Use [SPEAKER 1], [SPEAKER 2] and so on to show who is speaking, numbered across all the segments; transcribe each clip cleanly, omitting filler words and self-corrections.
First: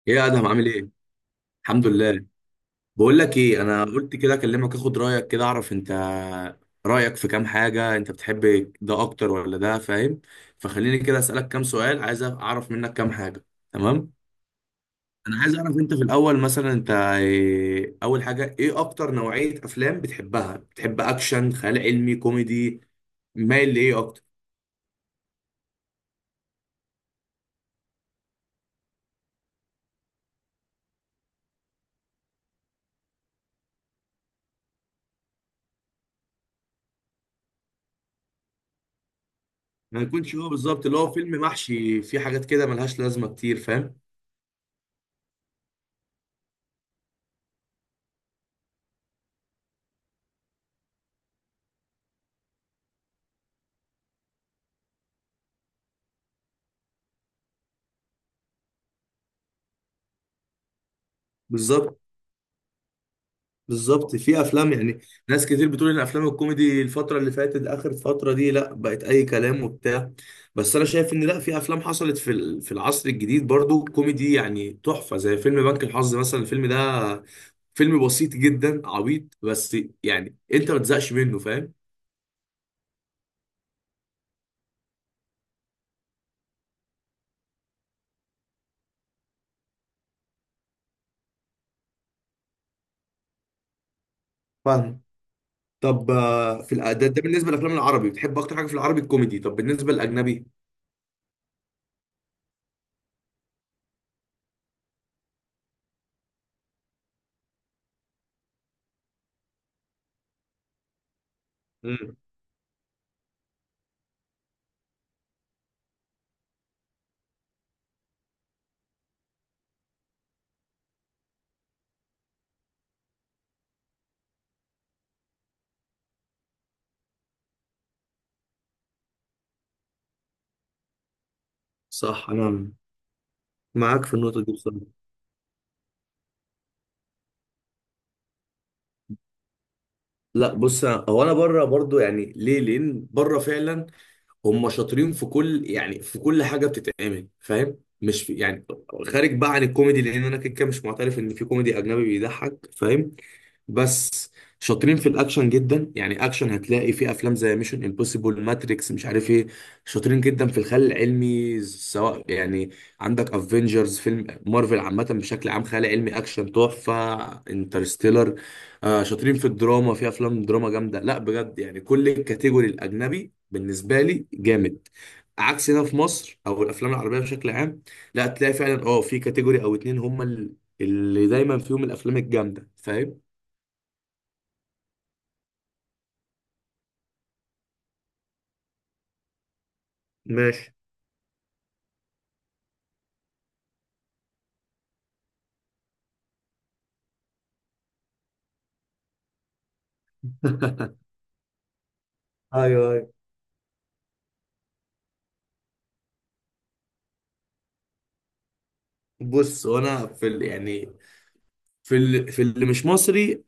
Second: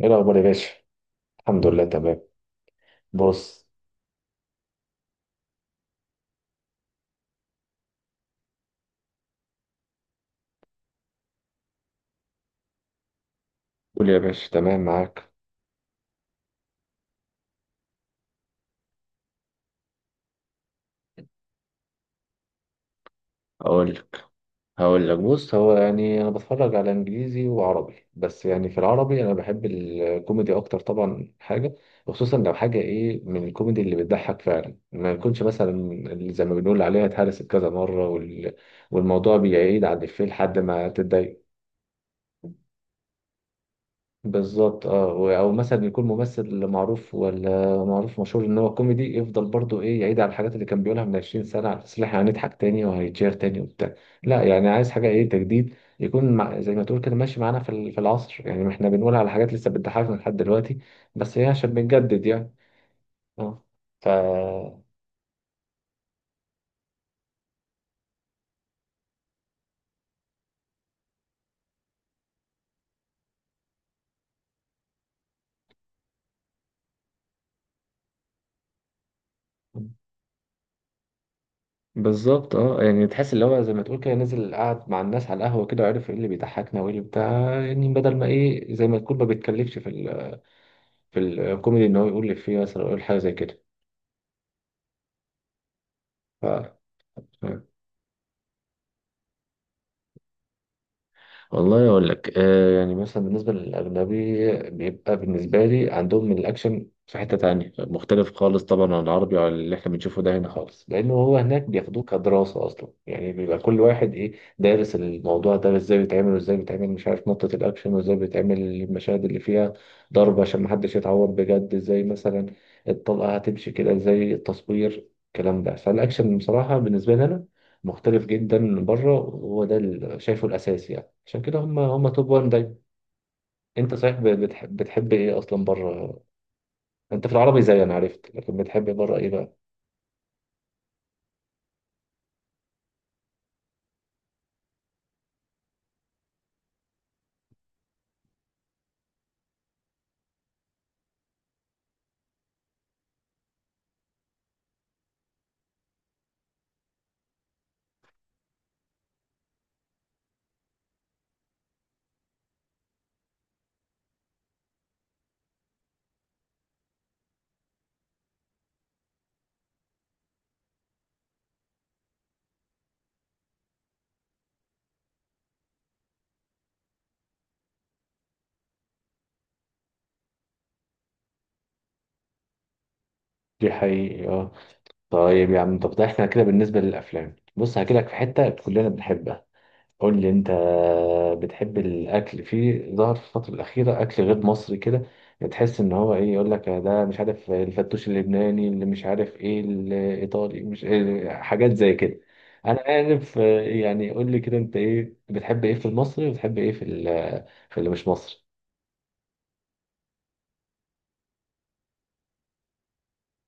[SPEAKER 1] ايه
[SPEAKER 2] ايه يا
[SPEAKER 1] الاخبار يا
[SPEAKER 2] ادهم، عامل
[SPEAKER 1] باشا؟
[SPEAKER 2] ايه؟
[SPEAKER 1] الحمد لله،
[SPEAKER 2] الحمد
[SPEAKER 1] تمام.
[SPEAKER 2] لله. بقول لك ايه،
[SPEAKER 1] بص،
[SPEAKER 2] انا قلت كده اكلمك اخد رايك، كده اعرف انت رايك في كام حاجه، انت بتحب ده اكتر ولا ده، فاهم؟ فخليني كده اسالك كام سؤال، عايز اعرف منك كام حاجه.
[SPEAKER 1] قول
[SPEAKER 2] تمام،
[SPEAKER 1] يا باشا، تمام معاك.
[SPEAKER 2] انا عايز اعرف انت في الاول مثلا انت إيه، اول حاجه ايه اكتر نوعيه افلام بتحبها؟ بتحب اكشن، خيال علمي، كوميدي؟ مايل
[SPEAKER 1] اقول
[SPEAKER 2] لايه اكتر؟
[SPEAKER 1] لك، هقول لك بص، هو يعني انا بتفرج على انجليزي وعربي، بس يعني في العربي انا بحب الكوميدي اكتر طبعا. حاجه خصوصا لو حاجه ايه، من الكوميدي اللي بتضحك فعلا، ما يكونش مثلا اللي زي ما بنقول عليها اتهرست كذا مره وال... والموضوع بيعيد على
[SPEAKER 2] ما
[SPEAKER 1] الإفيه
[SPEAKER 2] يكونش هو
[SPEAKER 1] لحد
[SPEAKER 2] بالظبط
[SPEAKER 1] ما
[SPEAKER 2] اللي هو فيلم
[SPEAKER 1] تتضايق.
[SPEAKER 2] محشي فيه حاجات كده ملهاش لازمه كتير، فاهم؟
[SPEAKER 1] بالظبط. اه او مثلا يكون ممثل معروف ولا معروف مشهور ان هو كوميدي، يفضل برضو ايه، يعيد على الحاجات اللي كان بيقولها من 20 سنه على اساس إن احنا هنضحك تاني وهيتشير تاني وبتاع. لا، يعني عايز حاجه ايه، تجديد، يكون مع زي ما تقول كده ماشي معانا في العصر. يعني احنا بنقول على حاجات لسه بتضحكنا لحد دلوقتي، بس هي عشان
[SPEAKER 2] بالظبط،
[SPEAKER 1] بنجدد يعني. اه. ف
[SPEAKER 2] بالظبط. في افلام يعني ناس كتير بتقول ان افلام الكوميدي الفتره اللي فاتت، اخر فتره دي، لا بقت اي كلام وبتاع، بس انا شايف ان لا، في افلام حصلت في العصر الجديد برضو كوميدي يعني تحفه، زي فيلم بنك الحظ مثلا، الفيلم ده فيلم بسيط جدا عبيط، بس يعني انت ما تزهقش منه، فاهم؟
[SPEAKER 1] بالظبط. اه يعني تحس اللي هو زي ما تقول كده، نزل قعد مع الناس على القهوه كده وعرف ايه اللي بيضحكنا وايه اللي بتاع. يعني بدل ما ايه، زي ما تقول، ما بيتكلفش في في الكوميدي ان هو يقول لي فيه مثلا أو يقول حاجه زي كده.
[SPEAKER 2] فاهم. طب في ده بالنسبه
[SPEAKER 1] ف...
[SPEAKER 2] للافلام العربي بتحب اكتر حاجه في العربي الكوميدي، طب بالنسبه للاجنبي؟
[SPEAKER 1] والله اقول لك، آه يعني مثلا بالنسبه للاجنبي، بيبقى بالنسبه لي عندهم الاكشن في حته تانية، مختلف خالص طبعا عن العربي وعن اللي احنا بنشوفه ده هنا خالص. لانه هو هناك بياخدوه
[SPEAKER 2] امم.
[SPEAKER 1] كدراسه اصلا، يعني بيبقى كل واحد ايه، دارس الموضوع ده ازاي بيتعمل وازاي بيتعمل، مش عارف، نقطه الاكشن وازاي بيتعمل المشاهد اللي فيها ضرب عشان محدش يتعور بجد، ازاي مثلا الطلقه هتمشي كده، ازاي التصوير، الكلام ده. فالاكشن بصراحه بالنسبه لي انا مختلف جدا بره، وهو ده اللي شايفه الاساسي يعني. عشان كده هم توب
[SPEAKER 2] صح،
[SPEAKER 1] 1
[SPEAKER 2] انا
[SPEAKER 1] دايما. انت
[SPEAKER 2] معاك في
[SPEAKER 1] صحيح
[SPEAKER 2] النقطه دي
[SPEAKER 1] بتحب،
[SPEAKER 2] بصراحه.
[SPEAKER 1] بتحب ايه اصلا بره؟ انت في العربي زي انا عرفت، لكن بتحب بره ايه بقى؟
[SPEAKER 2] لا بص، هو انا بره برضو، يعني ليه؟ لان بره فعلا هم شاطرين في كل، يعني في كل حاجه بتتعمل، فاهم؟ مش في يعني، خارج بقى عن الكوميدي، لان انا كده كده مش معترف ان في كوميدي اجنبي بيضحك، فاهم؟ بس شاطرين في الاكشن جدا، يعني اكشن هتلاقي في افلام زي ميشن امبوسيبل، ماتريكس، مش عارف ايه. شاطرين جدا في الخيال العلمي، سواء يعني عندك افنجرز، فيلم مارفل عامه بشكل عام، خيال علمي اكشن تحفه، انترستيلر. آه شاطرين في الدراما، في افلام دراما جامده، لا بجد يعني كل الكاتيجوري الاجنبي بالنسبه لي جامد، عكس هنا في مصر او الافلام العربيه بشكل عام، لا تلاقي فعلا اه في كاتيجوري او اتنين هم اللي دايما فيهم الافلام الجامده، فاهم؟
[SPEAKER 1] دي حقيقي، اه. طيب يا عم، طب ده احنا كده بالنسبه للافلام، بص هحكي لك في حته كلنا بنحبها. قول لي انت،
[SPEAKER 2] ماشي.
[SPEAKER 1] بتحب الاكل؟ في ظهر في الفتره الاخيره اكل غير مصري كده، بتحس ان هو ايه، يقول لك ده مش عارف الفتوش اللبناني، اللي مش عارف ايه الايطالي، مش إيه، حاجات زي كده. انا
[SPEAKER 2] ايوه ايوه.
[SPEAKER 1] عارف، آه، يعني قول لي كده، انت ايه، بتحب ايه في المصري وبتحب ايه في اللي مش مصري؟
[SPEAKER 2] بص، يعني في اللي مش مصري،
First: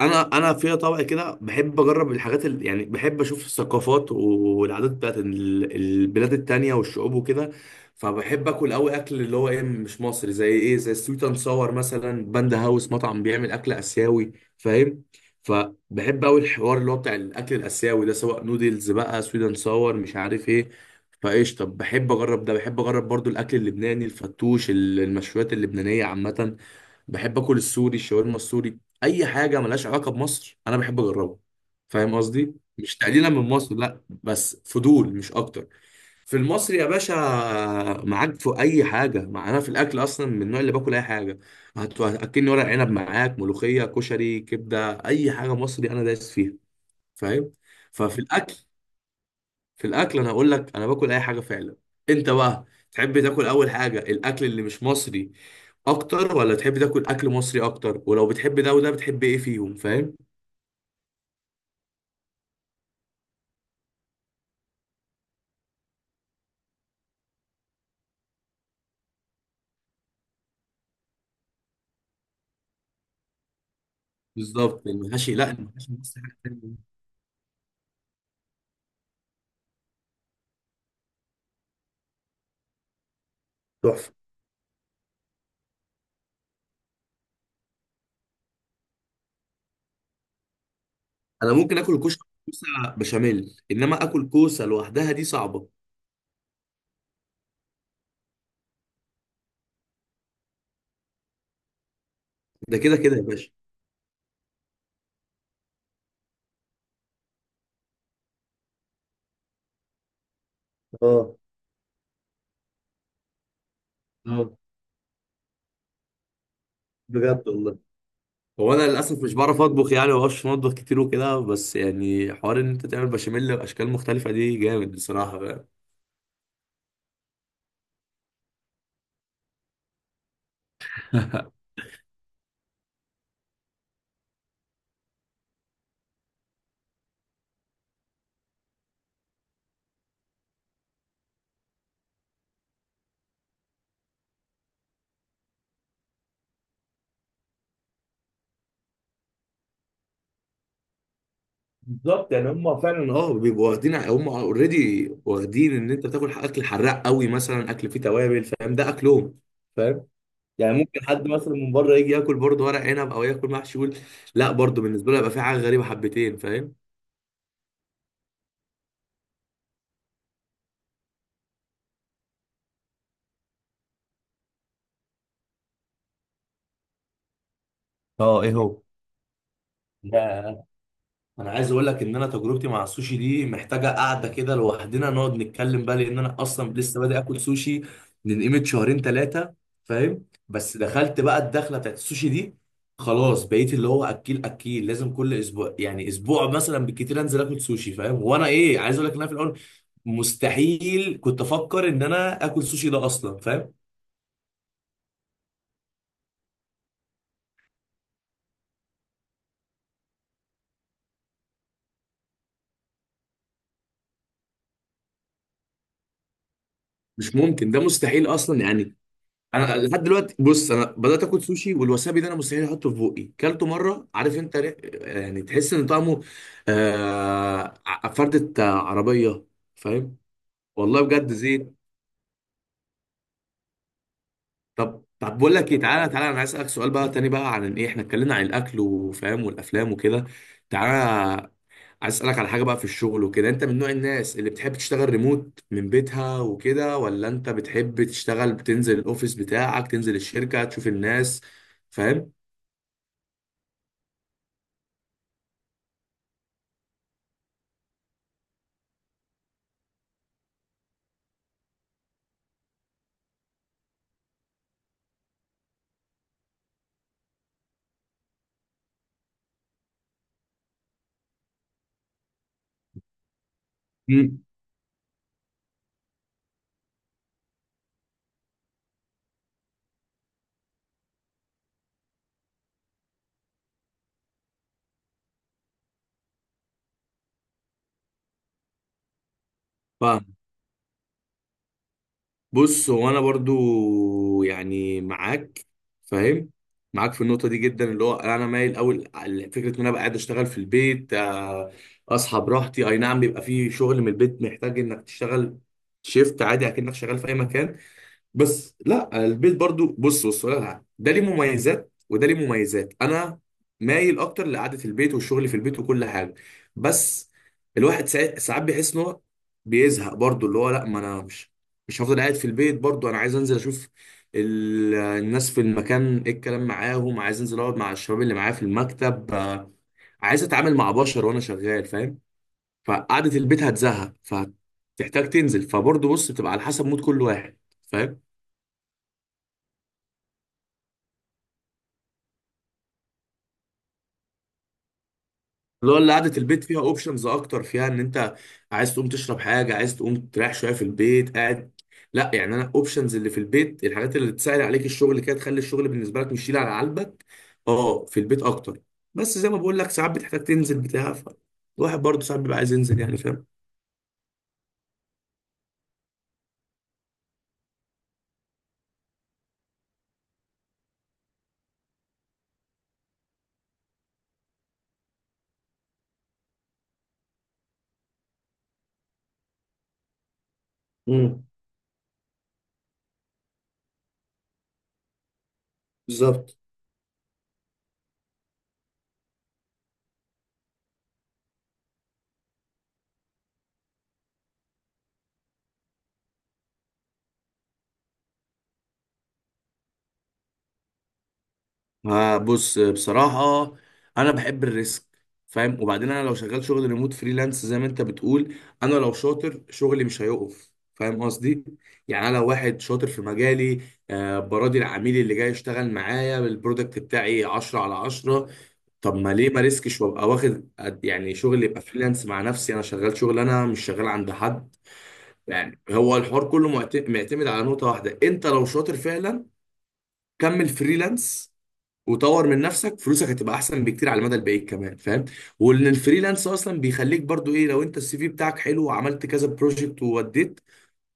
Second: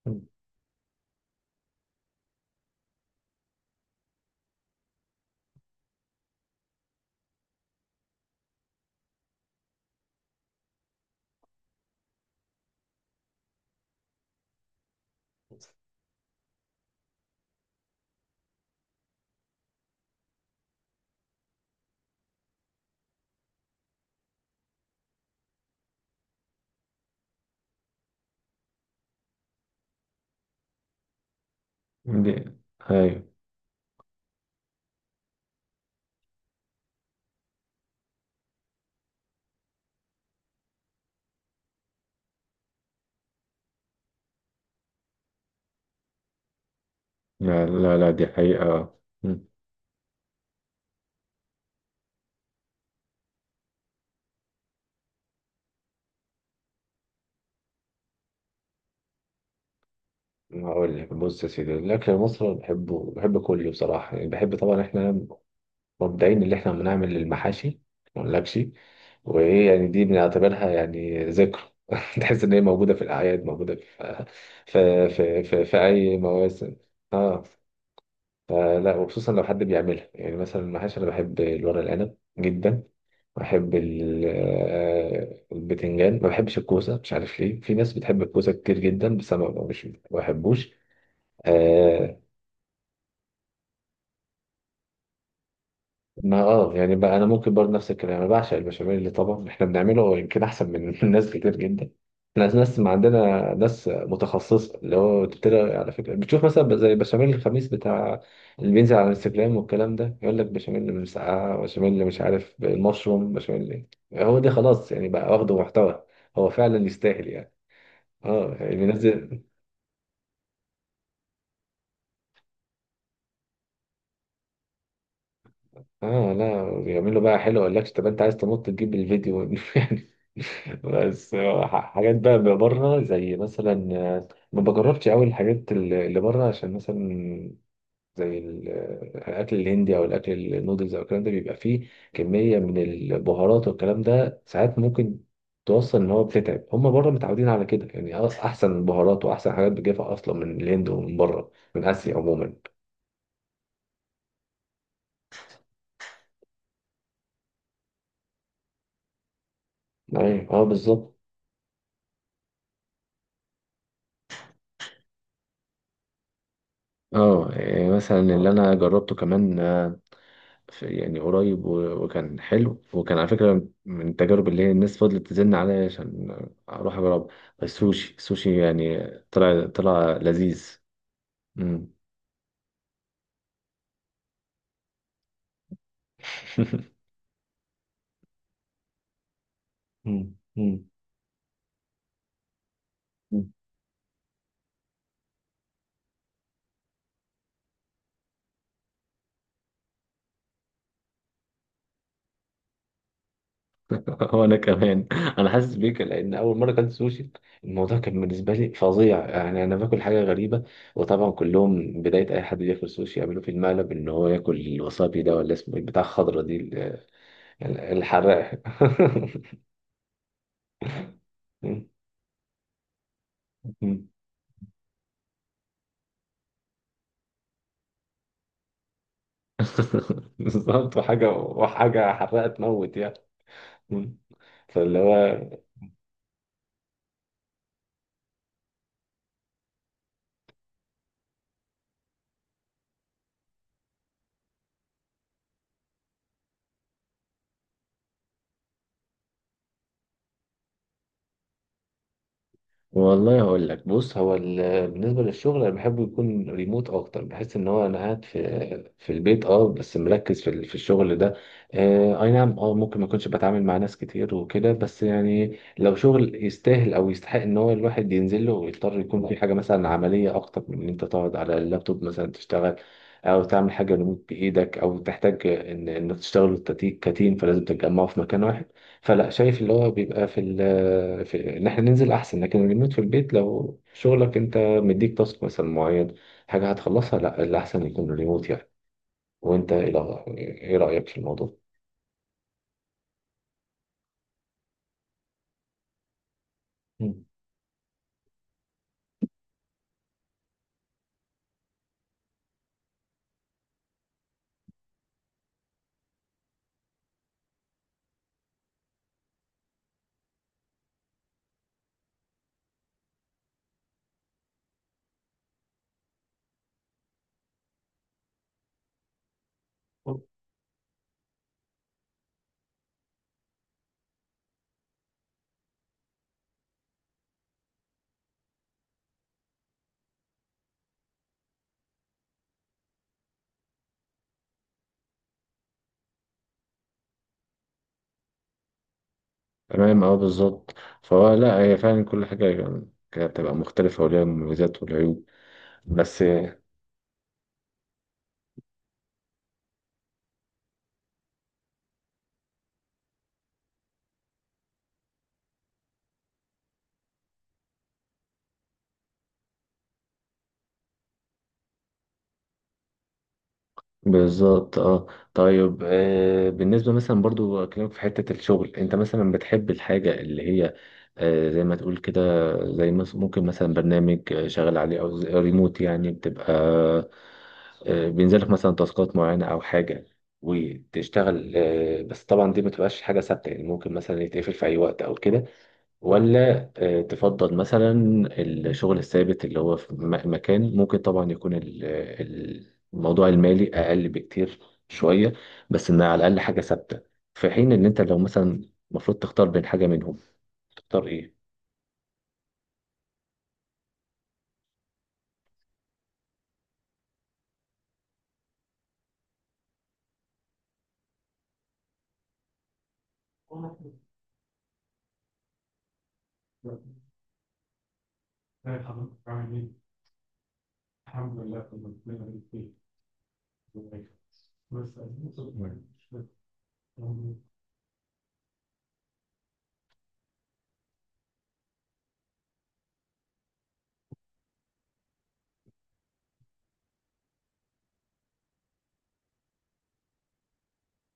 [SPEAKER 2] انا في طبع كده بحب اجرب الحاجات اللي يعني بحب اشوف الثقافات والعادات بتاعت البلاد التانية والشعوب وكده، فبحب اكل قوي اكل اللي هو ايه مش مصري، زي ايه، زي سويت اند صور مثلا، باندا هاوس، مطعم بيعمل اكل اسيوي، فاهم؟ فبحب قوي الحوار اللي هو بتاع الاكل الاسيوي ده، سواء نودلز بقى، سويت اند صور، مش عارف ايه. فايش، طب بحب اجرب ده، بحب اجرب برضو الاكل اللبناني، الفتوش، المشويات اللبنانية عامة، بحب اكل السوري، الشاورما السوري. اي حاجه ملهاش علاقه بمصر انا بحب اجربها، فاهم
[SPEAKER 1] دي،
[SPEAKER 2] قصدي؟ مش
[SPEAKER 1] ايوه.
[SPEAKER 2] تقليلا من مصر لا، بس فضول مش اكتر. في المصري يا باشا، معاك في اي حاجه، مع انا في الاكل اصلا من النوع اللي باكل اي حاجه، هتاكلني ورق عنب معاك، ملوخيه، كشري، كبده، اي حاجه مصري انا دايس فيها، فاهم؟
[SPEAKER 1] لا لا لا،
[SPEAKER 2] ففي
[SPEAKER 1] دي
[SPEAKER 2] الاكل،
[SPEAKER 1] حقيقة. مم.
[SPEAKER 2] في الاكل انا اقول لك انا باكل اي حاجه فعلا. انت بقى تحب تاكل اول حاجه الاكل اللي مش مصري اكتر، ولا تحب تاكل اكل مصري اكتر؟ ولو بتحب ده وده بتحب ايه فيهم، فاهم؟
[SPEAKER 1] هقول لك بص يا سيدي، الاكل المصري أنا بحبه، بحب كله بصراحه. يعني بحب طبعا احنا مبدئيا اللي احنا بنعمل للمحاشي، ما اقولكش. وايه يعني، دي بنعتبرها يعني ذكرى. تحس ان هي موجوده في الاعياد، موجوده في
[SPEAKER 2] بالظبط. المحاشي لا،
[SPEAKER 1] في
[SPEAKER 2] المحاشي بص
[SPEAKER 1] اي
[SPEAKER 2] حاجه
[SPEAKER 1] مواسم.
[SPEAKER 2] تانية.
[SPEAKER 1] اه. فلا، وخصوصا لو حد بيعملها. يعني مثلا المحاشي انا بحب الورق العنب جدا، بحب
[SPEAKER 2] تحفه.
[SPEAKER 1] آه، البتنجان، ما بحبش الكوسه، مش عارف ليه، في ناس بتحب الكوسه كتير جدا، بس انا مش ما بحبوش.
[SPEAKER 2] انا ممكن اكل كوشه،
[SPEAKER 1] آه.
[SPEAKER 2] كوسه بشاميل، انما اكل كوسه لوحدها دي صعبه.
[SPEAKER 1] ما اه يعني بقى انا ممكن برضه نفس الكلام، انا بعشق البشاميل، اللي طبعا احنا بنعمله هو يمكن احسن من ناس كتير جدا. احنا ناس،
[SPEAKER 2] ده
[SPEAKER 1] ما
[SPEAKER 2] كده كده يا باشا.
[SPEAKER 1] عندنا ناس متخصصه، اللي هو بتبتدي على فكره بتشوف مثلا زي بشاميل الخميس بتاع، اللي بينزل على الانستجرام والكلام ده، يقول لك بشاميل من
[SPEAKER 2] اه.
[SPEAKER 1] مسقعه، بشاميل مش عارف المشروم، بشاميل إيه. هو ده،
[SPEAKER 2] اه،
[SPEAKER 1] خلاص يعني بقى واخده محتوى. هو فعلا يستاهل
[SPEAKER 2] بجد
[SPEAKER 1] يعني.
[SPEAKER 2] والله.
[SPEAKER 1] اه
[SPEAKER 2] هو
[SPEAKER 1] يعني
[SPEAKER 2] انا للاسف مش
[SPEAKER 1] بينزل.
[SPEAKER 2] بعرف اطبخ، يعني ما بعرفش اطبخ كتير وكده، بس يعني حوار ان انت تعمل بشاميل باشكال مختلفه دي جامد بصراحه بقى.
[SPEAKER 1] اه لا، بيعملوا بقى حلو، يقول لك طب انت عايز تنط تجيب الفيديو يعني. بس آه، حاجات بقى بره زي مثلا، آه، ما بجربش قوي الحاجات اللي بره، عشان مثلا زي ال- آه، الاكل الهندي او الاكل النودلز او الكلام ده، بيبقى فيه كميه من البهارات والكلام ده ساعات ممكن توصل ان هو بتتعب. هم بره متعودين على كده، يعني احسن بهارات واحسن حاجات بتجيبها اصلا من الهند ومن بره، من اسيا
[SPEAKER 2] بالظبط. يعني
[SPEAKER 1] عموما.
[SPEAKER 2] هم فعلا اه بيبقوا واخدين، هم اوريدي واخدين ان انت بتاكل اكل حراق قوي مثلا، اكل فيه توابل، فاهم؟ ده اكلهم، فاهم؟
[SPEAKER 1] ايوه اه
[SPEAKER 2] يعني ممكن
[SPEAKER 1] بالظبط.
[SPEAKER 2] حد مثلا من بره يجي ياكل برضه ورق عنب او ياكل محشي، يقول لا برضه بالنسبه له يبقى في حاجه غريبه حبتين، فاهم؟
[SPEAKER 1] اه يعني مثلا اللي انا جربته كمان آه، يعني قريب وكان حلو، وكان على فكره من التجارب اللي هي الناس فضلت تزن عليا عشان اروح اجرب، السوشي،
[SPEAKER 2] اه، ايه
[SPEAKER 1] السوشي
[SPEAKER 2] هو
[SPEAKER 1] يعني. طلع، طلع
[SPEAKER 2] ده.
[SPEAKER 1] لذيذ.
[SPEAKER 2] انا عايز اقول
[SPEAKER 1] مم.
[SPEAKER 2] لك ان انا تجربتي مع السوشي دي محتاجه قعده كده لوحدنا نقعد نتكلم بقى، لان انا اصلا لسه بادئ اكل سوشي من قيمه شهرين ثلاثه، فاهم؟
[SPEAKER 1] مم.
[SPEAKER 2] بس
[SPEAKER 1] مم.
[SPEAKER 2] دخلت بقى الدخله بتاعت السوشي دي، خلاص
[SPEAKER 1] مم.
[SPEAKER 2] بقيت اللي هو اكيل اكيل، لازم كل اسبوع يعني، اسبوع مثلا بالكتير انزل اكل سوشي، فاهم؟ وانا ايه عايز اقول لك ان انا في الاول مستحيل كنت افكر ان انا اكل سوشي ده اصلا، فاهم؟
[SPEAKER 1] وانا كمان، انا حاسس بيك، لان اول مره كانت سوشي الموضوع كان بالنسبه لي فظيع. يعني انا باكل حاجه غريبه، وطبعا كلهم بدايه اي حد بياكل سوشي يعملوا في المقلب ان هو ياكل الوسابي ده، ولا اسمه إيه، بتاع الخضره دي،
[SPEAKER 2] مش ممكن، ده مستحيل
[SPEAKER 1] الحراق.
[SPEAKER 2] اصلا يعني. انا لحد دلوقتي بص، انا بدات اكل سوشي والوسابي ده انا مستحيل احطه في بقي، كلته مره عارف انت، يعني تحس ان طعمه آه، فردة عربيه، فاهم؟
[SPEAKER 1] بالظبط،
[SPEAKER 2] والله
[SPEAKER 1] وحاجة،
[SPEAKER 2] بجد زين.
[SPEAKER 1] وحاجة حراقة تموت يعني. فاللي
[SPEAKER 2] طب طب،
[SPEAKER 1] هو،
[SPEAKER 2] بقول لك ايه، تعالى تعالى انا عايز اسالك سؤال بقى تاني بقى، عن ايه، احنا اتكلمنا عن الاكل وفاهم والافلام وكده، تعالى عايز اسالك على حاجه بقى في الشغل وكده، انت من نوع الناس اللي بتحب تشتغل ريموت من بيتها وكده، ولا انت بتحب تشتغل بتنزل الاوفيس بتاعك، تنزل الشركه تشوف الناس، فاهم؟
[SPEAKER 1] والله هقول لك بص، بالنسبه للشغل، انا بحبه يكون ريموت اكتر. بحس ان هو انا قاعد في في البيت، اه، بس مركز في الشغل ده. آه اي نعم، اه ممكن ما اكونش بتعامل مع ناس كتير وكده، بس يعني لو شغل يستاهل او يستحق ان هو الواحد ينزل له، ويضطر يكون في حاجه مثلا عمليه اكتر من ان انت تقعد على اللابتوب مثلا تشتغل، او تعمل حاجه ريموت بايدك، او تحتاج ان انك تشتغل كتيم فلازم تتجمعوا في مكان واحد، فلا، شايف اللي هو بيبقى في, في ان احنا ننزل احسن. لكن الريموت في البيت، لو شغلك انت مديك تاسك مثلا معين، حاجه هتخلصها، لا، الاحسن يكون ريموت يعني. وانت ايه
[SPEAKER 2] فاهم.
[SPEAKER 1] إيه رايك في الموضوع؟
[SPEAKER 2] بص هو انا برضو يعني معاك، فاهم؟ معاك في
[SPEAKER 1] مم.
[SPEAKER 2] النقطه دي جدا، اللي هو انا مايل اول على فكره ان انا ابقى قاعد اشتغل في البيت اصحى براحتي، اي نعم بيبقى في شغل من البيت محتاج انك تشتغل شيفت عادي اكنك شغال في اي مكان، بس لا البيت برضو، بص ولا لا، ده ليه مميزات وده ليه مميزات، انا مايل اكتر لقعده البيت والشغل في البيت وكل حاجه، بس الواحد ساعات ساعات بيحس ان هو بيزهق برضو، اللي هو لا ما انا مش، مش هفضل قاعد في البيت برضو، انا عايز انزل اشوف الناس في المكان، ايه الكلام معاهم، عايز انزل اقعد مع الشباب اللي معايا في المكتب عايز اتعامل مع بشر وانا شغال، فاهم؟ فقعده البيت هتزهق فتحتاج تنزل، فبرضو بص بتبقى على حسب مود كل واحد، فاهم؟
[SPEAKER 1] تمام اه بالظبط. فهو لا، هي فعلا كل حاجة كانت بتبقى مختلفة، وليها مميزات والعيوب.
[SPEAKER 2] اللي هو اللي
[SPEAKER 1] بس
[SPEAKER 2] قعدة البيت فيها اوبشنز اكتر، فيها ان انت عايز تقوم تشرب حاجة، عايز تقوم تريح شوية في البيت قاعد، لا يعني انا اوبشنز اللي في البيت الحاجات اللي تسهل عليك الشغل كده، تخلي الشغل بالنسبة لك مش شيل على قلبك، اه في البيت اكتر، بس زي ما بقول لك ساعات بتحتاج تنزل بتاع، الواحد برضه ساعات بيبقى عايز ينزل يعني، فاهم؟
[SPEAKER 1] بالظبط اه. طيب آه بالنسبة مثلا برضو أكلمك في حتة الشغل، انت مثلا بتحب الحاجة اللي هي آه زي ما تقول كده، زي ممكن مثلا برنامج آه، شغال عليه، او ريموت يعني، بتبقى آه بينزلك مثلا تاسكات معينة او حاجة
[SPEAKER 2] امم.
[SPEAKER 1] وتشتغل، آه بس طبعا دي ما تبقاش حاجة ثابتة، يعني ممكن مثلا يتقفل في اي وقت او كده،
[SPEAKER 2] بالظبط.
[SPEAKER 1] ولا آه، تفضل مثلا الشغل الثابت اللي هو في مكان، ممكن طبعا يكون الموضوع المالي أقل بكتير شوية، بس إنها على الأقل حاجة ثابتة. في حين إن أنت لو مثلا المفروض تختار بين حاجة منهم، تختار إيه؟
[SPEAKER 2] آه بص بصراحة، أنا بحب الريسك، فاهم؟ وبعدين أنا لو شغال شغل ريموت فريلانس زي ما أنت بتقول، أنا لو شاطر شغلي مش هيقف، فاهم قصدي؟ يعني أنا لو واحد شاطر في مجالي، آه براضي العميل اللي جاي يشتغل معايا بالبرودكت بتاعي 10 على 10، طب ما ليه ما ريسكش وأبقى واخد يعني شغل يبقى فريلانس مع نفسي، أنا شغال شغل أنا مش شغال عند حد، يعني هو الحوار كله معتمد على نقطة واحدة، أنت لو شاطر فعلا كمل فريلانس، وطور من نفسك، فلوسك هتبقى احسن بكتير على المدى البعيد كمان، فاهم؟ وان الفريلانس اصلا بيخليك برضو ايه، لو انت السي في بتاعك حلو وعملت كذا بروجكت ووديت،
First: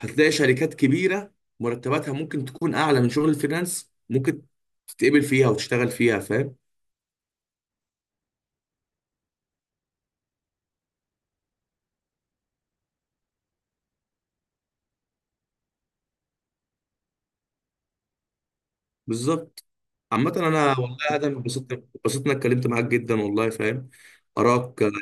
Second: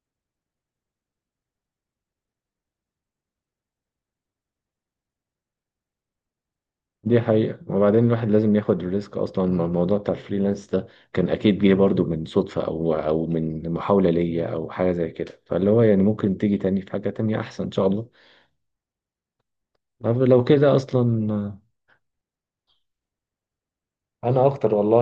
[SPEAKER 2] هتلاقي شركات كبيره مرتباتها ممكن تكون اعلى من شغل الفريلانس، ممكن تتقبل فيها وتشتغل فيها، فاهم؟
[SPEAKER 1] دي حقيقة. وبعدين الواحد لازم ياخد الريسك. أصلا الموضوع بتاع الفريلانس ده كان أكيد جه برضو من صدفة أو من محاولة ليا أو حاجة زي كده، فاللي هو يعني ممكن تيجي تاني في حاجة تانية أحسن إن شاء الله.
[SPEAKER 2] بالظبط.
[SPEAKER 1] طب
[SPEAKER 2] عامة
[SPEAKER 1] لو كده
[SPEAKER 2] انا والله يا ادم
[SPEAKER 1] أصلا.
[SPEAKER 2] اتبسطت، اتبسطت اني اتكلمت معاك جدا والله، فاهم؟
[SPEAKER 1] انا اكتر
[SPEAKER 2] اراك،
[SPEAKER 1] والله.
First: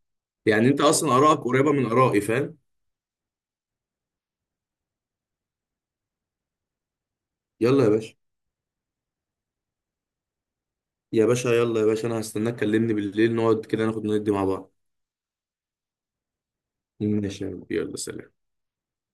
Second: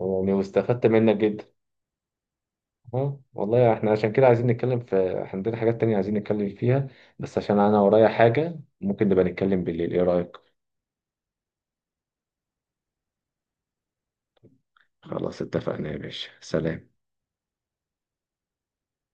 [SPEAKER 1] يعني
[SPEAKER 2] يعني انت
[SPEAKER 1] واستفدت منك
[SPEAKER 2] اصلا ارائك
[SPEAKER 1] جدا.
[SPEAKER 2] قريبة من ارائي، فاهم؟
[SPEAKER 1] اه والله احنا عشان كده عايزين نتكلم في، إحنا عندنا حاجات تانية عايزين نتكلم فيها، بس عشان انا
[SPEAKER 2] يلا يا
[SPEAKER 1] ورايا
[SPEAKER 2] باشا،
[SPEAKER 1] حاجة ممكن نبقى نتكلم بالليل، ايه رأيك؟
[SPEAKER 2] يا باشا يلا يا باشا، انا هستناك كلمني بالليل نقعد كده ناخد ندي مع بعض.
[SPEAKER 1] خلاص اتفقنا يا باشا، سلام.
[SPEAKER 2] ماشي يا رب. يلا سلام.